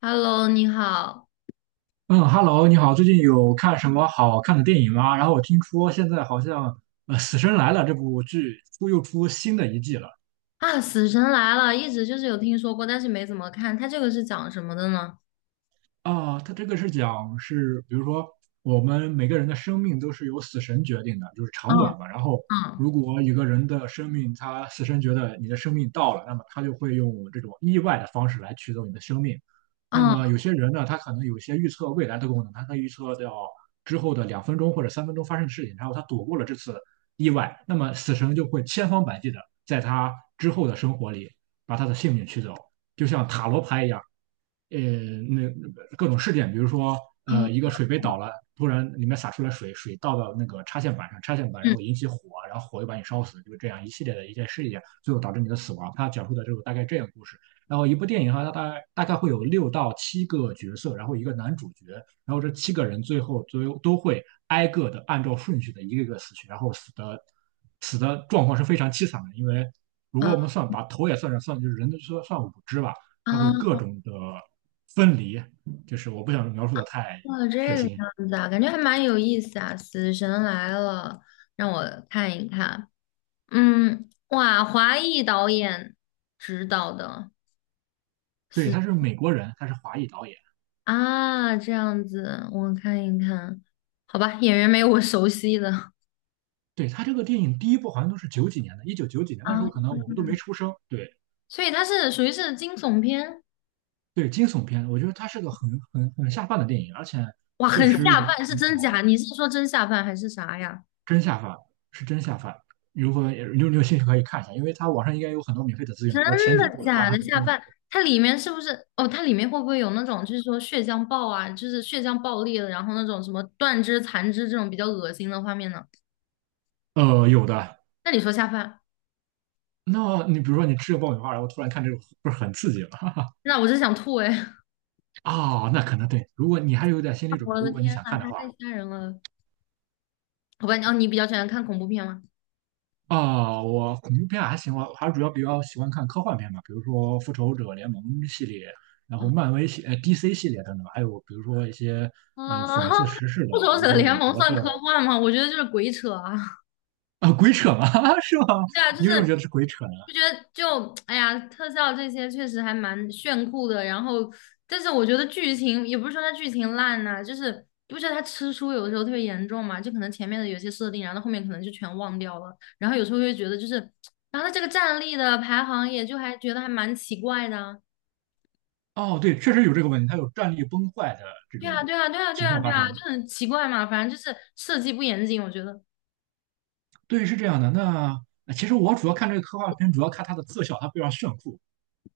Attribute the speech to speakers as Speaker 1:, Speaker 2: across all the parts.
Speaker 1: Hello,你好。
Speaker 2: 嗯，Hello，你好，最近有看什么好看的电影吗？然后我听说现在好像《死神来了》这部剧出又出新的一季了。
Speaker 1: 啊！死神来了，一直就是有听说过，但是没怎么看。它这个是讲什么的呢？
Speaker 2: 啊，他这个是讲是，比如说我们每个人的生命都是由死神决定的，就是
Speaker 1: 嗯。
Speaker 2: 长短嘛。然后，
Speaker 1: 嗯。
Speaker 2: 如果一个人的生命，他死神觉得你的生命到了，那么他就会用这种意外的方式来取走你的生命。那么
Speaker 1: 嗯。
Speaker 2: 有些人呢，他可能有一些预测未来的功能，他可以预测到之后的2分钟或者3分钟发生的事情，然后他躲过了这次意外，那么死神就会千方百计的在他之后的生活里把他的性命取走，就像塔罗牌一样。呃，那各种事件，比如说，一个
Speaker 1: 嗯。
Speaker 2: 水杯倒了，突然里面洒出来水，水倒到那个插线板上，插线板然后引起火，然后火又把你烧死，就是这样一系列的一件事件，最后导致你的死亡。他讲述的就是大概这样的故事。然后一部电影哈，它大概会有六到七个角色，然后一个男主角，然后这七个人最后都会挨个的按照顺序的一个一个死去，然后死的状况是非常凄惨的，因为如
Speaker 1: 嗯
Speaker 2: 果
Speaker 1: 啊。
Speaker 2: 我们算把头也算上，算就是人的算算五只吧。它会
Speaker 1: 啊！
Speaker 2: 各种的分离，就是我不想描述的太
Speaker 1: 哦，
Speaker 2: 血
Speaker 1: 这个
Speaker 2: 腥。
Speaker 1: 样子啊，感觉还蛮有意思啊！死神来了，让我看一看。嗯，哇，华裔导演指导的
Speaker 2: 对，
Speaker 1: 死。
Speaker 2: 他是美国人，他是华裔导演。
Speaker 1: 啊，这样子，我看一看。好吧，演员没有我熟悉的。
Speaker 2: 对，他这个电影第一部好像都是九几年的，一九九几年那时
Speaker 1: 啊，
Speaker 2: 候可能我们都没出生。对
Speaker 1: 所以它是属于是惊悚片。
Speaker 2: 对，惊悚片，我觉得他是个很下饭的电影，而且
Speaker 1: 哇，
Speaker 2: 确
Speaker 1: 很
Speaker 2: 实
Speaker 1: 下
Speaker 2: 也
Speaker 1: 饭，是
Speaker 2: 挺
Speaker 1: 真假？
Speaker 2: 好，
Speaker 1: 你是说真下饭还是啥呀？
Speaker 2: 真下饭，是真下饭。如果也你有兴趣可以看一下，因为它网上应该有很多免费的资源，
Speaker 1: 真
Speaker 2: 比如说前几
Speaker 1: 的
Speaker 2: 部的话，
Speaker 1: 假
Speaker 2: 它
Speaker 1: 的
Speaker 2: 可能
Speaker 1: 下
Speaker 2: 都免。
Speaker 1: 饭？它里面是不是？哦，它里面会不会有那种，就是说血浆爆啊，就是血浆爆裂了，然后那种什么断肢残肢这种比较恶心的画面呢？
Speaker 2: 有的。
Speaker 1: 那你说下饭，
Speaker 2: 那你比如说你吃个爆米花，然后突然看这个，不是很刺激吗？
Speaker 1: 那我真想吐哎！
Speaker 2: 哦，那可能对。如果你还有点心理 准备，
Speaker 1: 我的
Speaker 2: 如果你
Speaker 1: 天
Speaker 2: 想
Speaker 1: 呐，
Speaker 2: 看的话，
Speaker 1: 太吓人了！好吧，哦，你比较喜欢看恐怖片吗？
Speaker 2: 啊、我恐怖片还行，我还主要比较喜欢看科幻片嘛，比如说《复仇者联盟》系列，然后漫威系、DC 系列等等，还有比如说一些
Speaker 1: 啊，
Speaker 2: 讽刺 时事的，
Speaker 1: 复仇
Speaker 2: 比如
Speaker 1: 者
Speaker 2: 说
Speaker 1: 联
Speaker 2: 美
Speaker 1: 盟
Speaker 2: 国的
Speaker 1: 算科幻吗？我觉得就是鬼扯啊！
Speaker 2: 啊、鬼扯嘛，是吗？
Speaker 1: 对啊，就
Speaker 2: 你
Speaker 1: 是
Speaker 2: 为什么觉得是鬼扯呢？
Speaker 1: 就觉得 哎呀，特效这些确实还蛮炫酷的。然后，但是我觉得剧情也不是说它剧情烂呐、就是你不觉得它吃书有的时候特别严重嘛？就可能前面的有些设定，然后后面可能就全忘掉了。然后有时候会觉得就是，然后它这个战力的排行也就还觉得还蛮奇怪的啊。
Speaker 2: 哦，对，确实有这个问题，它有战力崩坏的这
Speaker 1: 对啊，
Speaker 2: 种
Speaker 1: 对啊，对啊，对
Speaker 2: 情
Speaker 1: 啊，
Speaker 2: 况
Speaker 1: 对
Speaker 2: 发
Speaker 1: 啊，就
Speaker 2: 生。
Speaker 1: 很奇怪嘛。反正就是设计不严谨，我觉得
Speaker 2: 对，是这样的。那其实我主要看这个科幻片，主要看它的特效，它非常炫酷。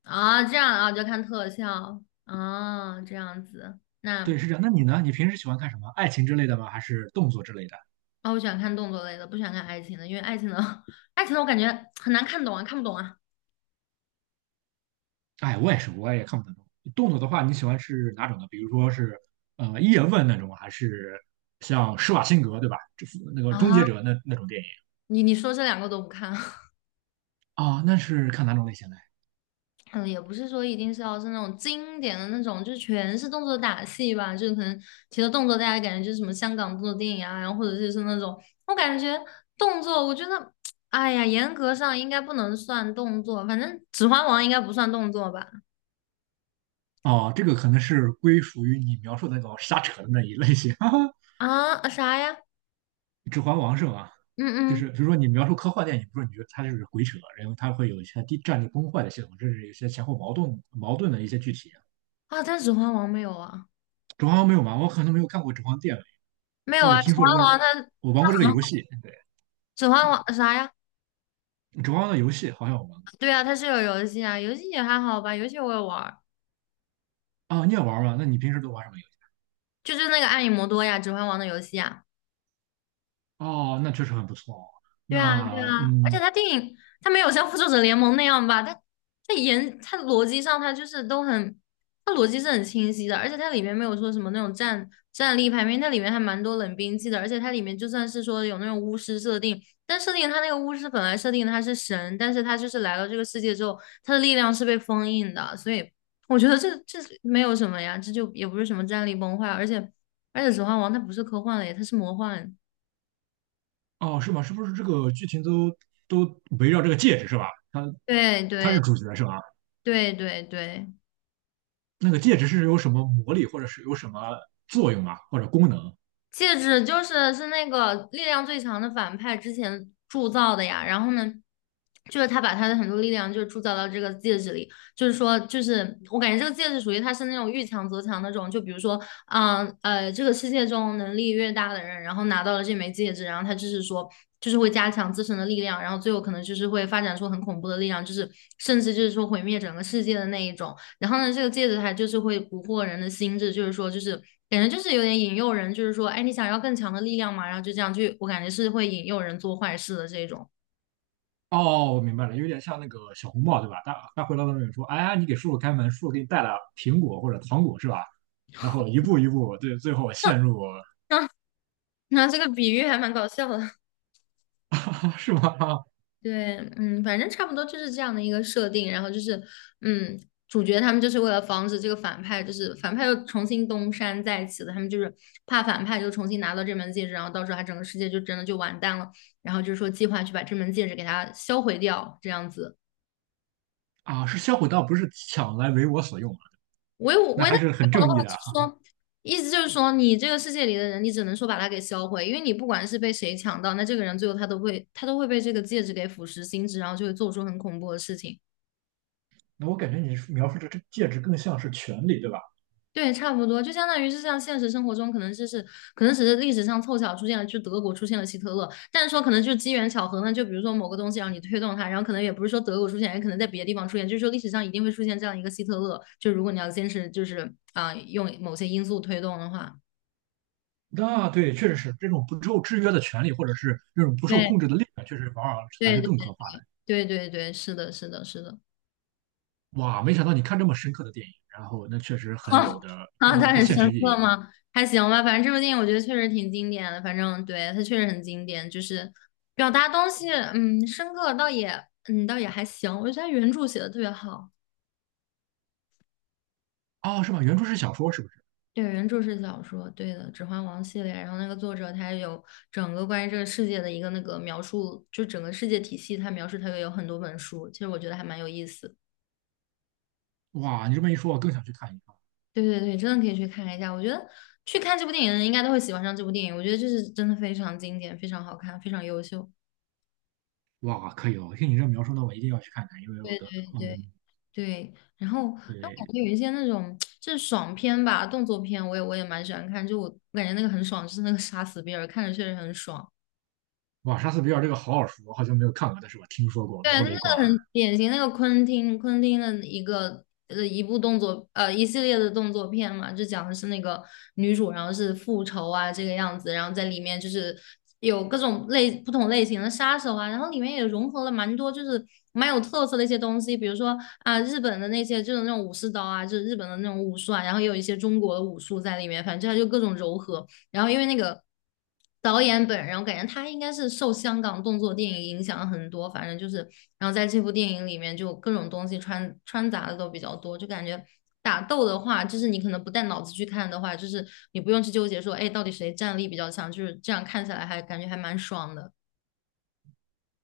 Speaker 1: 啊，这样啊，就看特效啊，这样子
Speaker 2: 对，
Speaker 1: 那。
Speaker 2: 是这样。那你呢？你平时喜欢看什么？爱情之类的吗？还是动作之类的？
Speaker 1: 啊，我喜欢看动作类的，不喜欢看爱情的，因为爱情的 爱情的我感觉很难看懂啊，看不懂啊。
Speaker 2: 哎，我也是，我也看不太懂。动作的话，你喜欢是哪种的？比如说是叶问那种，还是像施瓦辛格对吧？那个终
Speaker 1: 啊，
Speaker 2: 结者那种电影
Speaker 1: 你说这两个都不看，
Speaker 2: 啊？那是看哪种类型的？
Speaker 1: 嗯，也不是说一定是要是那种经典的那种，就是全是动作打戏吧，就是可能提到动作，大家感觉就是什么香港动作电影啊，然后或者就是那种，我感觉动作，我觉得，哎呀，严格上应该不能算动作，反正《指环王》应该不算动作吧？
Speaker 2: 哦，这个可能是归属于你描述的那种瞎扯的那一类型，哈哈。
Speaker 1: 啊，啊啥呀？
Speaker 2: 指环王是吗？就
Speaker 1: 嗯
Speaker 2: 是
Speaker 1: 嗯，
Speaker 2: 比如说你描述科幻电影，不是你觉得它就是鬼扯，然后它会有一些地战力崩坏的系统，甚至有些前后矛盾的一些具体。
Speaker 1: 啊，但《指环王》没有啊，
Speaker 2: 《指环王》没有玩，我可能没有看过《指环王》电影，
Speaker 1: 没有
Speaker 2: 但我
Speaker 1: 啊，《指
Speaker 2: 听说这个，
Speaker 1: 环王》它
Speaker 2: 我玩过
Speaker 1: 它
Speaker 2: 这个
Speaker 1: 很好，
Speaker 2: 游戏。对，
Speaker 1: 《指环王》啥呀？
Speaker 2: 《指环王》的游戏好像我玩过
Speaker 1: 对啊，它是有游戏啊，游戏也还好吧，游戏我也玩儿，
Speaker 2: 啊，你也玩吗？那你平时都玩什么游戏？
Speaker 1: 就是那个《暗影魔多》呀，《指环王》的游戏啊。
Speaker 2: 哦，那确实很不错哦。
Speaker 1: 对啊，对
Speaker 2: 那
Speaker 1: 啊，而且
Speaker 2: 嗯，
Speaker 1: 他电影他没有像《复仇者联盟》那样吧，他演他逻辑上他就是都很，他逻辑是很清晰的，而且它里面没有说什么那种战力排名，它里面还蛮多冷兵器的，而且它里面就算是说有那种巫师设定，但设定他那个巫师本来设定他是神，但是他就是来到这个世界之后，他的力量是被封印的，所以我觉得这没有什么呀，这就也不是什么战力崩坏，而且《指环王》它不是科幻类，它是魔幻，
Speaker 2: 哦，是吗？是不是这个剧情都围绕这个戒指是吧？它
Speaker 1: 对
Speaker 2: 它是
Speaker 1: 对
Speaker 2: 主角是吧？
Speaker 1: 对对对。
Speaker 2: 那个戒指是有什么魔力，或者是有什么作用啊，或者功能？
Speaker 1: 戒指就是是那个力量最强的反派之前铸造的呀，然后呢，就是他把他的很多力量就铸造到这个戒指里，就是说，就是我感觉这个戒指属于他是那种遇强则强那种，就比如说，这个世界中能力越大的人，然后拿到了这枚戒指，然后他就是说，就是会加强自身的力量，然后最后可能就是会发展出很恐怖的力量，就是甚至就是说毁灭整个世界的那一种。然后呢，这个戒指它就是会蛊惑人的心智，就是说，就是感觉就是有点引诱人，就是说，哎，你想要更强的力量嘛，然后就这样去，我感觉是会引诱人做坏事的这种。
Speaker 2: 哦，我明白了，有点像那个小红帽，对吧？他回到那里说："哎呀，你给叔叔开门，叔叔给你带了苹果或者糖果，是吧？"然后一步一步，对，最后陷入啊
Speaker 1: 那、啊 那这个比喻还蛮搞笑的，
Speaker 2: 是吗？啊
Speaker 1: 对，嗯，反正差不多就是这样的一个设定。然后就是，嗯，主角他们就是为了防止这个反派，就是反派又重新东山再起了，他们就是怕反派就重新拿到这门戒指，然后到时候他整个世界就真的就完蛋了。然后就是说计划去把这门戒指给它销毁掉，这样子。
Speaker 2: 啊，是销毁盗，不是抢来为我所用啊，
Speaker 1: 唯我
Speaker 2: 那
Speaker 1: 唯
Speaker 2: 还
Speaker 1: 他
Speaker 2: 是很
Speaker 1: 不用的
Speaker 2: 正
Speaker 1: 话，
Speaker 2: 义的
Speaker 1: 就
Speaker 2: 啊。
Speaker 1: 是说，意思就是说，你这个世界里的人，你只能说把他给销毁，因为你不管是被谁抢到，那这个人最后他都会被这个戒指给腐蚀心智，然后就会做出很恐怖的事情。
Speaker 2: 那我感觉你描述的这戒指更像是权利，对吧？
Speaker 1: 对，差不多，就相当于是像现实生活中，可能只是历史上凑巧出现了，就德国出现了希特勒，但是说可能就是机缘巧合呢，就比如说某个东西让你推动它，然后可能也不是说德国出现，也可能在别的地方出现，就是说历史上一定会出现这样一个希特勒，就如果你要坚持就是啊、用某些因素推动的话，
Speaker 2: 那对，确实是这种不受制约的权利，或者是这种不受
Speaker 1: 对。
Speaker 2: 控制的力量，确实往往还
Speaker 1: 对
Speaker 2: 是更可怕
Speaker 1: 对对对，是的，是的，是的。
Speaker 2: 的。哇，没想到你看这么深刻的电影，然后那确实 很
Speaker 1: 啊。
Speaker 2: 有的，
Speaker 1: 啊，
Speaker 2: 很有
Speaker 1: 它
Speaker 2: 很
Speaker 1: 很
Speaker 2: 现
Speaker 1: 深
Speaker 2: 实意
Speaker 1: 刻
Speaker 2: 义。
Speaker 1: 吗？还行吧，反正这部电影我觉得确实挺经典的。反正对它确实很经典，就是表达东西，嗯，深刻倒也，嗯，倒也还行。我觉得它原著写的特别好。
Speaker 2: 哦，是吧？原著是小说，是不是？
Speaker 1: 对，原著是小说，对的，《指环王》系列。然后那个作者他有整个关于这个世界的一个那个描述，就整个世界体系，他描述他也有很多本书。其实我觉得还蛮有意思的。
Speaker 2: 哇，你这么一说，我更想去看一看。
Speaker 1: 对对对，真的可以去看一下。我觉得去看这部电影的人应该都会喜欢上这部电影。我觉得这是真的非常经典，非常好看，非常优秀。
Speaker 2: 哇，可以哦！听你这描述，那我一定要去看看，因为我的，
Speaker 1: 对对，
Speaker 2: 嗯，
Speaker 1: 对，然后那我感
Speaker 2: 对，
Speaker 1: 觉有一些那种就是爽片吧，动作片，我也蛮喜欢看。就我感觉那个很爽，就是那个杀死比尔，看着确实很爽。
Speaker 2: 哇，莎士比亚这个好耳熟，我好像没有看过，但是我听说过
Speaker 1: 对，它
Speaker 2: 《无
Speaker 1: 是个
Speaker 2: 雷贯耳》。
Speaker 1: 很典型，那个昆汀的一个一部动作一系列的动作片嘛，就讲的是那个女主，然后是复仇啊这个样子，然后在里面就是有各种类不同类型的杀手啊，然后里面也融合了蛮多就是蛮有特色的一些东西，比如说啊日本的那些就是那种武士刀啊，就是日本的那种武术啊，然后也有一些中国的武术在里面，反正它就各种柔合。然后因为那个导演本人，我感觉他应该是受香港动作电影影响很多，反正就是，然后在这部电影里面就各种东西穿杂的都比较多，就感觉打斗的话，就是你可能不带脑子去看的话，就是你不用去纠结说，哎，到底谁战力比较强，就是这样看起来还感觉还蛮爽的。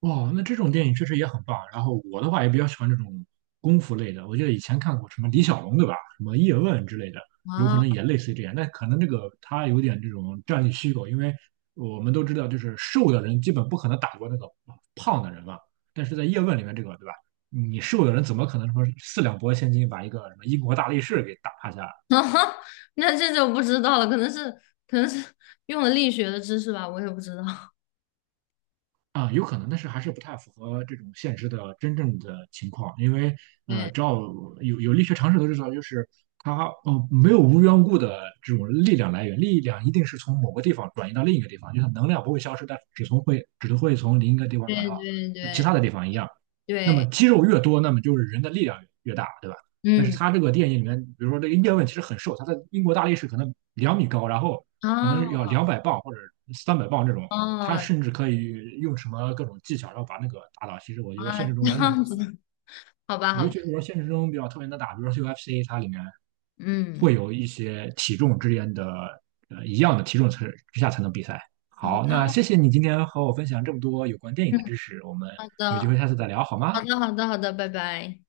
Speaker 2: 哇，那这种电影确实也很棒。然后我的话也比较喜欢这种功夫类的，我记得以前看过什么李小龙，对吧？什么叶问之类的，有可
Speaker 1: 啊，
Speaker 2: 能也类似于这样。但可能这个他有点这种战略虚构，因为我们都知道，就是瘦的人基本不可能打过那个胖的人嘛。但是在叶问里面，这个对吧？你瘦的人怎么可能说四两拨千斤把一个什么英国大力士给打趴下？
Speaker 1: 那这就不知道了，可能是用了力学的知识吧，我也不知道。
Speaker 2: 啊，有可能，但是还是不太符合这种现实的真正的情况，因为只
Speaker 1: 对
Speaker 2: 要有力学常识都知道，就是它没有无缘无故的这种力量来源，力量一定是从某个地方转移到另一个地方，就像能量不会消失，但只会从另一个地方
Speaker 1: 对
Speaker 2: 转到
Speaker 1: 对
Speaker 2: 其
Speaker 1: 对
Speaker 2: 他的地方一样。那么
Speaker 1: 对，
Speaker 2: 肌肉越多，那么就是人的力量越大，对吧？但
Speaker 1: 嗯，
Speaker 2: 是它这个电影里面，比如说这个叶问其实很瘦，他在英国大力士可能2米高，然后可能要
Speaker 1: 啊。
Speaker 2: 200磅或者300磅这种。
Speaker 1: 哦，
Speaker 2: 他
Speaker 1: 哦
Speaker 2: 甚至可以用什么各种技巧，然后把那个打倒。其实我觉得
Speaker 1: 啊，
Speaker 2: 现实中
Speaker 1: 这
Speaker 2: 完全是不
Speaker 1: 样
Speaker 2: 可
Speaker 1: 子，
Speaker 2: 能的，
Speaker 1: 好吧，好
Speaker 2: 尤
Speaker 1: 吧。
Speaker 2: 其是说现实中比较特别能打，比如说 UFC，它里面会
Speaker 1: 嗯，
Speaker 2: 有一些体重之间的一样的体重之下才能比赛。
Speaker 1: 好的，
Speaker 2: 好，那谢谢你今天和我分享这么多有关电影的知识，我们有机会
Speaker 1: 好
Speaker 2: 下次再聊好吗？
Speaker 1: 的，好的，好的，好的，拜拜。